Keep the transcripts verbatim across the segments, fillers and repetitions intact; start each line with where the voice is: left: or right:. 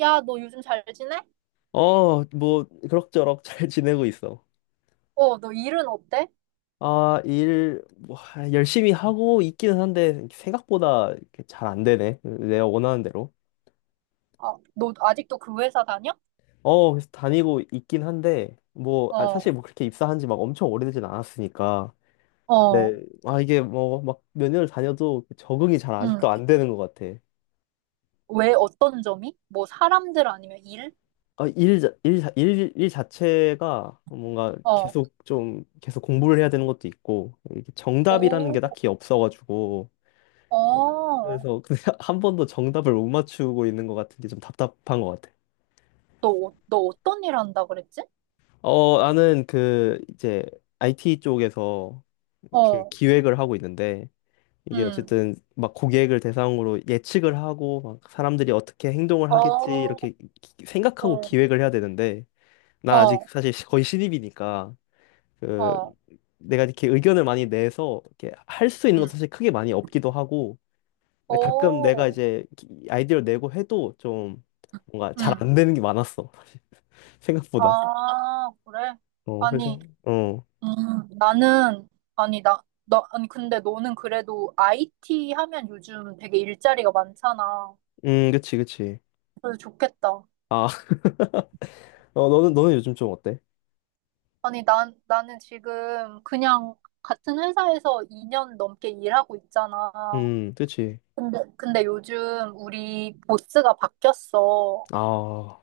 right: 야, 너 요즘 잘 지내?
left: 어, 뭐, 그럭저럭 잘 지내고 있어.
right: 어, 너 일은 어때?
left: 아, 일, 뭐, 하, 열심히 하고 있기는 한데, 생각보다 잘 안 되네. 내가 원하는 대로.
right: 아, 너 아직도 그 회사 다녀?
left: 어, 그래서 다니고 있긴 한데, 뭐, 아,
right: 어,
left: 사실 뭐 그렇게 입사한 지 막 엄청 오래되진 않았으니까. 네,
right: 어,
left: 아, 이게 뭐, 막 몇 년을 다녀도 적응이 잘 아직도
right: 응.
left: 안 되는 것 같아.
right: 왜 어떤 점이? 뭐 사람들 아니면 일?
left: 아, 일, 자- 일, 자- 일, 일 자체가 뭔가
right: 어,
left: 계속 좀, 계속 공부를 해야 되는 것도 있고, 이게 정답이라는
right: 오,
left: 게 딱히 없어가지고,
right: 어.
left: 그래서 근데 한 번도 정답을 못 맞추고 있는 것 같은 게 좀 답답한 것 같아.
right: 너, 어- 너 어떤 일 한다 그랬지?
left: 어, 나는 그 이제 아이티 쪽에서 그
right: 어,
left: 기획을 하고 있는데, 이게
right: 응.
left: 어쨌든 막 고객을 대상으로 예측을 하고 막 사람들이 어떻게 행동을 하겠지
right: 어,
left: 이렇게 기- 생각하고
right: 어,
left: 기획을 해야 되는데, 난 아직
right: 어,
left: 사실 시- 거의 신입이니까 그
right: 어,
left: 내가 이렇게 의견을 많이 내서 이렇게 할 수 있는 것도
right: 응.
left: 사실 크게 많이 없기도 하고, 근데 가끔
right: 오,
left: 내가 이제 아이디어를 내고 해도 좀 뭔가 잘
right: 응.
left: 안 되는 게 많았어. 생각보다.
right: 아, 그래?
left: 어, 그래서,
right: 아니,
left: 어.
right: 음, 나는, 아니, 나, 나, 아니, 근데 너는 그래도 아이티 하면 요즘 되게 일자리가 많잖아.
left: 음, 그치, 그치.
right: 그래서 좋겠다.
left: 아, 어, 너는, 너는 요즘 좀 어때?
right: 아니, 난, 나는 지금 그냥 같은 회사에서 이 년 넘게 일하고 있잖아.
left: 음, 그치.
right: 근데, 근데 요즘 우리 보스가 바뀌었어.
left: 아,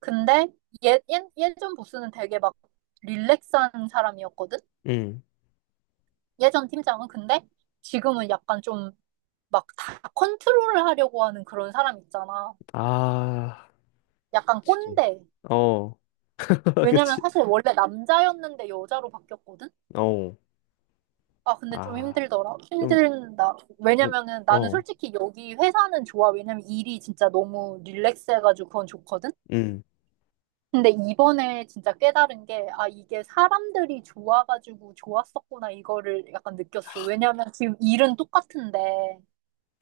right: 근데 예, 예, 예전 보스는 되게 막 릴렉스한 사람이었거든?
left: 음.
right: 예전 팀장은. 근데 지금은 약간 좀 막 다 컨트롤을 하려고 하는 그런 사람 있잖아.
left: 아,
right: 약간
left: 그치.
right: 꼰대.
left: 어,
right: 왜냐면
left: 그치.
right: 사실 원래 남자였는데 여자로 바뀌었거든?
left: 어,
right: 아, 근데 좀
left: 아,
right: 힘들더라.
left: 좀,
right: 힘들다.
left: 좀,
right: 왜냐면은 나는
left: 어,
right: 솔직히 여기 회사는 좋아. 왜냐면 일이 진짜 너무 릴렉스해가지고 그건 좋거든?
left: 음,
right: 근데 이번에 진짜 깨달은 게, 아, 이게 사람들이 좋아가지고 좋았었구나, 이거를 약간 느꼈어. 왜냐면 지금 일은 똑같은데,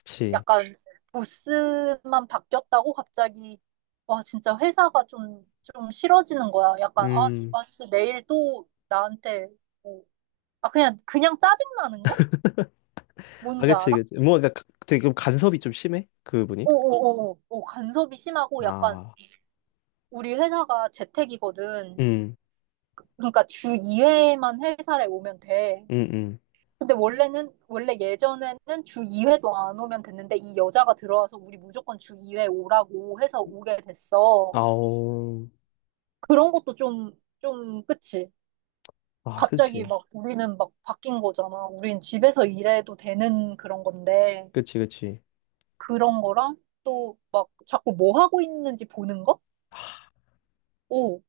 left: 그치.
right: 약간 보스만 바뀌었다고 갑자기 와 진짜 회사가 좀 좀 싫어지는 거야. 약간 아씨
left: 음,
right: 아씨 내일 또 나한테 뭐, 아 그냥 그냥 짜증 나는 거?
left: 아,
right: 뭔지
left: 그치,
right: 알아?
left: 그치. 뭔가 가- 되게 그럼 간섭이 좀 심해? 그분이?
right: 오오오오 오, 간섭이 심하고 약간
left: 아,
right: 우리 회사가 재택이거든.
left: 음,
right: 그러니까 주 이 회만 회사를 오면 돼.
left: 음, 음.
right: 근데 원래는 원래 예전에는 주 이 회도 안 오면 됐는데 이 여자가 들어와서 우리 무조건 주 이 회 오라고 해서 오게 됐어.
left: 아오.
right: 그런 것도 좀, 좀, 그치?
left: 아,
right: 갑자기
left: 그치.
right: 막 우리는 막 바뀐 거잖아. 우린 집에서 일해도 되는 그런 건데,
left: 그치, 그치.
right: 그런 거랑 또 막 자꾸 뭐 하고 있는지 보는 거? 오,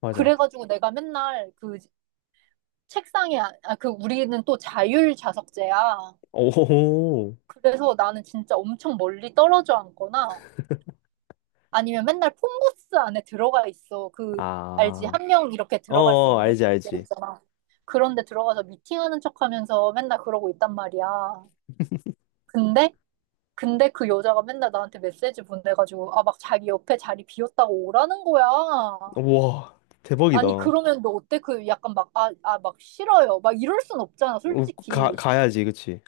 left: 맞아.
right: 그래가지고 내가 맨날 그 책상에, 아, 아, 그 우리는 또 자율 좌석제야.
left: 오,
right: 그래서 나는 진짜 엄청 멀리 떨어져 앉거나 아니면 맨날 폰부스 안에 들어가 있어. 그, 알지?
left: 아,
right: 한 명 이렇게
left: 어,
right: 들어갈 수
left: 어,
right: 있는
left: 알지,
right: 데
left: 알지.
right: 있잖아. 그런데 들어가서 미팅하는 척 하면서 맨날 그러고 있단 말이야. 근데, 근데 그 여자가 맨날 나한테 메시지 보내가지고, 아, 막 자기 옆에 자리 비었다고 오라는 거야.
left: 우와, 대박이다.
right: 아니,
left: 우,
right: 그러면 너 어때? 그 약간 막, 아, 아, 막 싫어요. 막 이럴 순 없잖아,
left: 가,
right: 솔직히.
left: 가야지, 그치.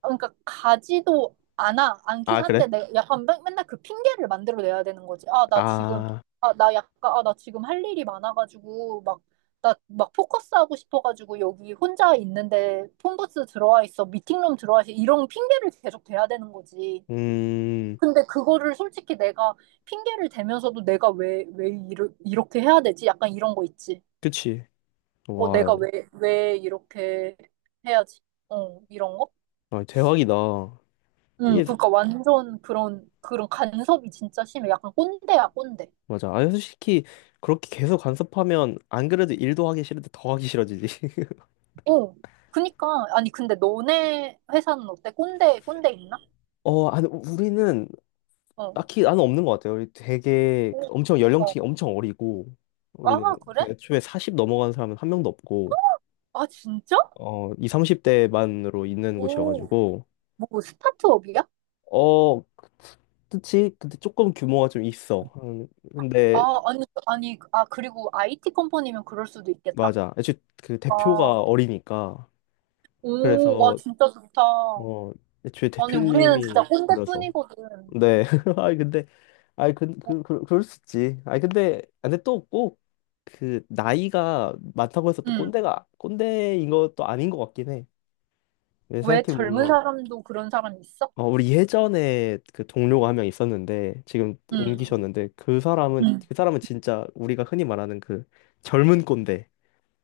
right: 그러니까 가지도 않아 않긴
left: 아,
right: 한데
left: 그래?
right: 내가 약간 맨- 맨날 그 핑계를 만들어 내야 되는 거지. 아, 나 지금
left: 아,
right: 아, 나 약간 아, 나 지금 할 일이 많아가지고 막 나 막 포커스 하고 싶어가지고 여기 혼자 있는데 폰부스 들어와 있어 미팅룸 들어와 있어 이런 핑계를 계속 대야 되는 거지.
left: 음,
right: 근데 그거를 솔직히 내가 핑계를 대면서도 내가 왜 왜 이르, 이렇게 해야 되지? 약간 이런 거 있지.
left: 그치.
right: 어,
left: 와,
right: 내가 왜 왜 이렇게 해야지? 어, 이런 거?
left: 아, 대박이다.
right: 응,
left: 이게,
right: 그러니까 완전 그런, 그런 간섭이 진짜 심해. 약간 꼰대야, 꼰대.
left: 맞아. 아, 솔직히, 그렇게 계속 간섭하면, 안 그래도 일도 하기 싫은데 더 하기 싫어지지.
right: 어, 그니까, 아니, 근데 너네 회사는 어때? 꼰대, 꼰대 있나?
left: 어, 아니, 우리는
right: 어,
left: 딱히 나는 없는 것 같아요. 우리 되게 엄청
right: 어,
left: 연령층이 엄청 어리고,
right: 아,
left: 우리는
right: 그래?
left: 애초에 사십 넘어간 사람은 한 명도 없고,
right: 아, 진짜?
left: 어, 이 삼십 대만으로 있는
right: 오,
left: 곳이어가지고,
right: 뭐, 스타트업이야?
left: 어, 그- 그치? 근데 조금 규모가 좀 있어. 음, 근데
right: 아, 아니, 아니, 아, 그리고 아이티 컴퍼니면 그럴 수도 있겠다.
left: 맞아. 애초에 그
right: 아,
left: 대표가 어리니까,
right: 오, 와,
left: 그래서
right: 진짜 좋다.
left: 어, 애초에
right: 아니, 우리는 진짜
left: 대표님이 어려서.
right: 꼰대뿐이거든.
left: 네. 아이 근데 아이 그,
right: 어,
left: 그, 그 그럴 수 있지. 아이 근데 아, 근데 또 꼭 그 나이가 많다고 해서 또
right: 응,
left: 꼰대가 꼰대인 것도 아닌 것 같긴 해.
right: 왜
left: 생각해
right: 젊은
left: 보면
right: 사람도 그런 사람 있어?
left: 어, 우리 예전에 그 동료가 한 명 있었는데 지금
right: 응,
left: 옮기셨는데, 그 사람은
right: 응.
left: 그 사람은 진짜 우리가 흔히 말하는 그 젊은 꼰대.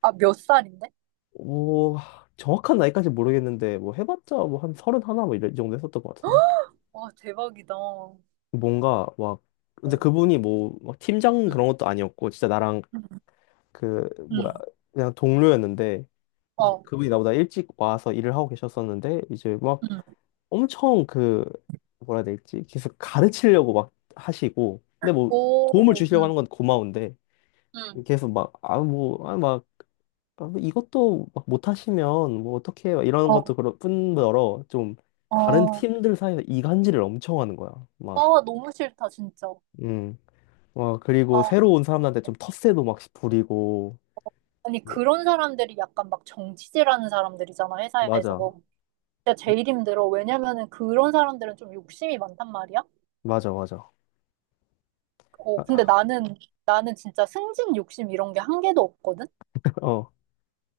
right: 아, 몇 살인데?
left: 오, 정확한 나이까지 모르겠는데 뭐 해봤자 뭐 한 서른 하나 뭐 이런 이 정도 했었던 것 같은데,
right: 와, 대박이다. 어,
left: 뭔가 막 근데
right: 응,
left: 그분이 뭐 막 팀장 그런 것도 아니었고, 진짜 나랑
right: 응.
left: 그 뭐야
right: 응.
left: 그냥 동료였는데, 이제
right: 어,
left: 그분이 나보다 일찍 와서 일을 하고 계셨었는데, 이제 막
right: 응,
left: 엄청 그 뭐라 해야 될지 계속 가르치려고 막 하시고, 근데 뭐 도움을
right: 오,
left: 주시려고
right: 응,
left: 하는 건 고마운데
right: 응,
left: 계속 막 아 뭐아막 이것도 막 못하시면 뭐 어떻게 막 이러는
right: 어,
left: 것도 그런 뿐더러, 좀 다른
right: 어.
left: 팀들 사이에서 이간질을 엄청 하는 거야
right: 아,
left: 막.
right: 너무 싫다, 진짜.
left: 음, 와, 그리고
right: 아,
left: 새로 온 사람들한테 좀 텃세도 막 부리고
right: 아니,
left: 뭐.
right: 그런 사람들이 약간 막 정치질하는 사람들이잖아,
left: 맞아,
right: 회사에서. 진짜 제일 힘들어. 왜냐면은 그런 사람들은 좀 욕심이 많단 말이야.
left: 맞아, 맞아.
right: 어, 근데
left: 아,
right: 나는, 나는 진짜 승진 욕심 이런 게 한 개도 없거든?
left: 어,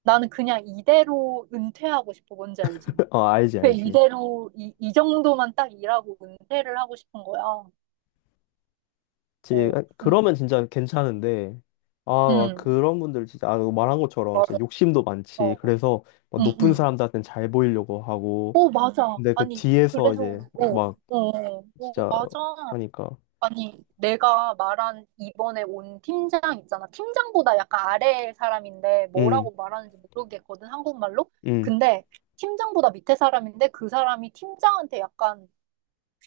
right: 나는 그냥 이대로 은퇴하고 싶어, 뭔지 알지?
left: 어, 알지,
right: 그
left: 알지.
right: 이대로, 이, 이 정도만 딱 일하고 은퇴를 하고 싶은 거야.
left: 지,
right: 어, 근,
left: 그러면 진짜 괜찮은데, 아, 와,
right: 음,
left: 그런 분들 진짜, 아, 말한 것처럼 진짜
right: 맞아.
left: 욕심도 많지.
right: 어,
left: 그래서 막
right: 응,
left: 높은
right: 응.
left: 사람들한테는 잘 보이려고 하고,
right: 어, 맞아.
left: 근데 그
right: 아니,
left: 뒤에서
right: 그래서,
left: 이제
right: 어,
left: 막
right: 어, 어,
left: 진짜
right: 맞아.
left: 하니까,
right: 아니, 내가 말한 이번에 온 팀장 있잖아. 팀장보다 약간 아래 사람인데
left: 음,
right: 뭐라고 말하는지 모르겠거든, 한국말로.
left: 음,
right: 근데 팀장보다 밑에 사람인데 그 사람이 팀장한테 약간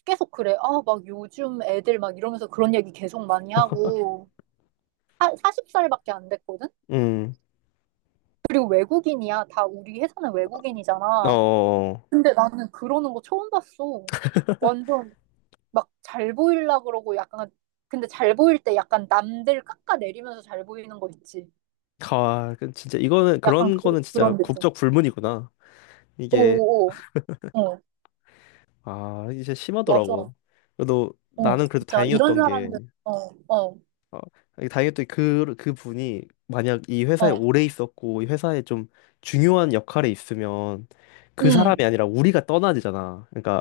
right: 계속 그래. 아, 막 요즘 애들 막 이러면서 그런 얘기 계속 많이 하고. 사, 마흔 살밖에 안 됐거든?
left: 음,
right: 그리고 외국인이야. 다 우리 회사는
left: 어,
right: 외국인이잖아.
left: 어, 어.
right: 근데 나는 그러는 거 처음 봤어. 완전 막 잘 보일라 그러고 약간 근데 잘 보일 때 약간 남들 깎아내리면서 잘 보이는 거 있지.
left: 아, 그 진짜 이거는,
right: 약간
left: 그런 거는
right: 그,
left: 진짜
right: 그런 느낌.
left: 국적 불문이구나. 이게,
right: 오오오. 어, 어. 어,
left: 아, 이제 심하더라고.
right: 맞아.
left: 그래도
right: 어,
left: 나는 그래도
right: 진짜 이런
left: 다행이었던 게,
right: 사람들. 어, 어,
left: 어, 아, 다행히 또 그, 그 분이 만약 이 회사에
right: 어.
left: 오래 있었고 이 회사에 좀 중요한 역할에 있으면, 그 사람이
right: 음.
left: 아니라 우리가 떠나야 되잖아. 그러니까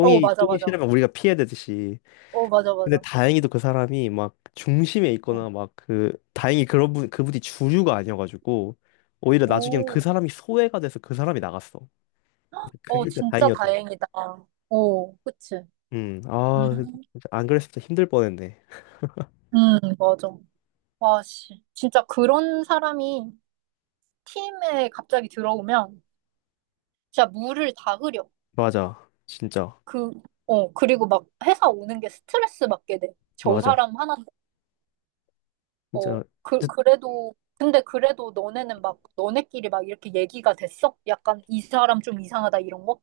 right: 어, 맞아,
left: 똥이
right: 맞아.
left: 싫으면 우리가 피해야 되듯이.
right: 어, 맞아,
left: 근데
right: 맞아.
left: 다행히도 그 사람이 막 중심에
right: 어.
left: 있거나 막 그 다행히 그런 분 그분이 주류가 아니어가지고 오히려 나중엔
right: 오,
left: 그 사람이 소외가 돼서 그 사람이 나갔어. 그게
right: 어,
left: 진짜
right: 진짜
left: 다행이었던 거.
right: 다행이다. 오, 그치.
left: 음, 아,
right: 음,
left: 안 그랬으면 진짜 힘들 뻔했네.
right: 음, 맞아. 와, 씨. 진짜 그런 사람이 팀에 갑자기 들어오면 진짜 물을 다 흐려.
left: 맞아, 진짜.
right: 그, 어, 그리고 막 회사 오는 게 스트레스 받게 돼. 저
left: 맞아,
right: 사람 하나,
left: 진짜.
right: 어, 그, 그래도, 근데 그래도 너네는 막, 너네끼리 막 이렇게 얘기가 됐어? 약간 이 사람 좀 이상하다 이런 거?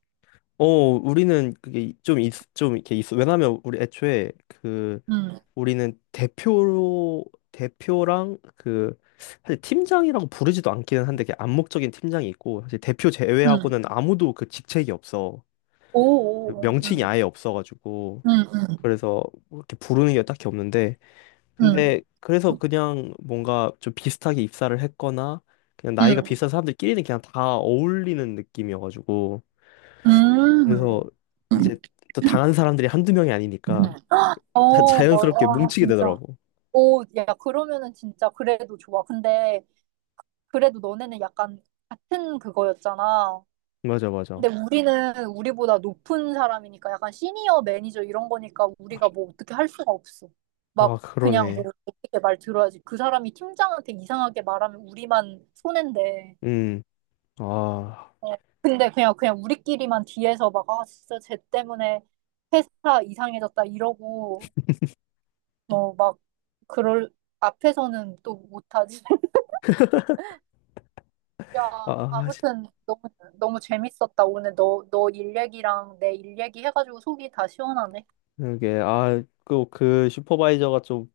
left: 어, 우리는 그게 좀 있, 좀 이렇게 있어. 왜냐면 우리 애초에 그
right: 응,
left: 우리는 대표로 대표랑 그 사실 팀장이라고 부르지도 않기는 한데, 그게 암묵적인 팀장이 있고 사실 대표
right: 응.
left: 제외하고는 아무도 그 직책이 없어.
right: 오,
left: 그
right: 오,
left: 명칭이
right: 응,
left: 아예 없어가지고
right: 응, 응,
left: 그래서 뭐 이렇게 부르는 게 딱히 없는데,
right: 응,
left: 근데 그래서 그냥 뭔가 좀 비슷하게 입사를 했거나 그냥 나이가
right: 응.
left: 비슷한 사람들끼리는 그냥 다 어울리는 느낌이어가지고, 그래서 이제
right: 음.
left: 또 당한 사람들이 한두 명이 아니니까 자,
right: 어, 뭐,
left: 자연스럽게
right: 아,
left: 뭉치게
right: 진짜.
left: 되더라고.
right: 오, 야, 그러면은 진짜 그래도 좋아. 근데 그래도 너네는 약간 같은 그거였잖아.
left: 맞아,
right: 근데
left: 맞아.
right: 우리는 우리보다 높은 사람이니까 약간 시니어 매니저 이런 거니까 우리가 뭐 어떻게 할 수가 없어. 막
left: 아,
right: 그냥 뭐
left: 그러네.
right: 어떻게 말 들어야지. 그 사람이 팀장한테 이상하게 말하면 우리만 손해인데.
left: 음. 아,
right: 어, 근데 그냥 그냥 우리끼리만 뒤에서 막 아 진짜 쟤 때문에 회사 이상해졌다 이러고 뭐 막 그럴 앞에서는 또 못하지.
left: 아,
right: 야,
left: 아, 진-
right: 아무튼 너무 너무 재밌었다. 오늘 너 너 일 얘기랑 내 일 얘기 해가지고 속이 다 시원하네.
left: 이게, 아, 그, 그 슈퍼바이저가 좀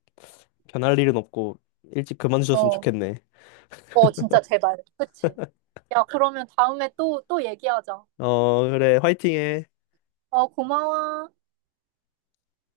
left: 변할 일은 없고 일찍 그만두셨으면
right: 어.
left: 좋겠네.
right: 어, 진짜 제발. 그치? 야, 그러면 다음에 또, 또 얘기하자.
left: 어, 그래, 화이팅해.
right: 어, 고마워.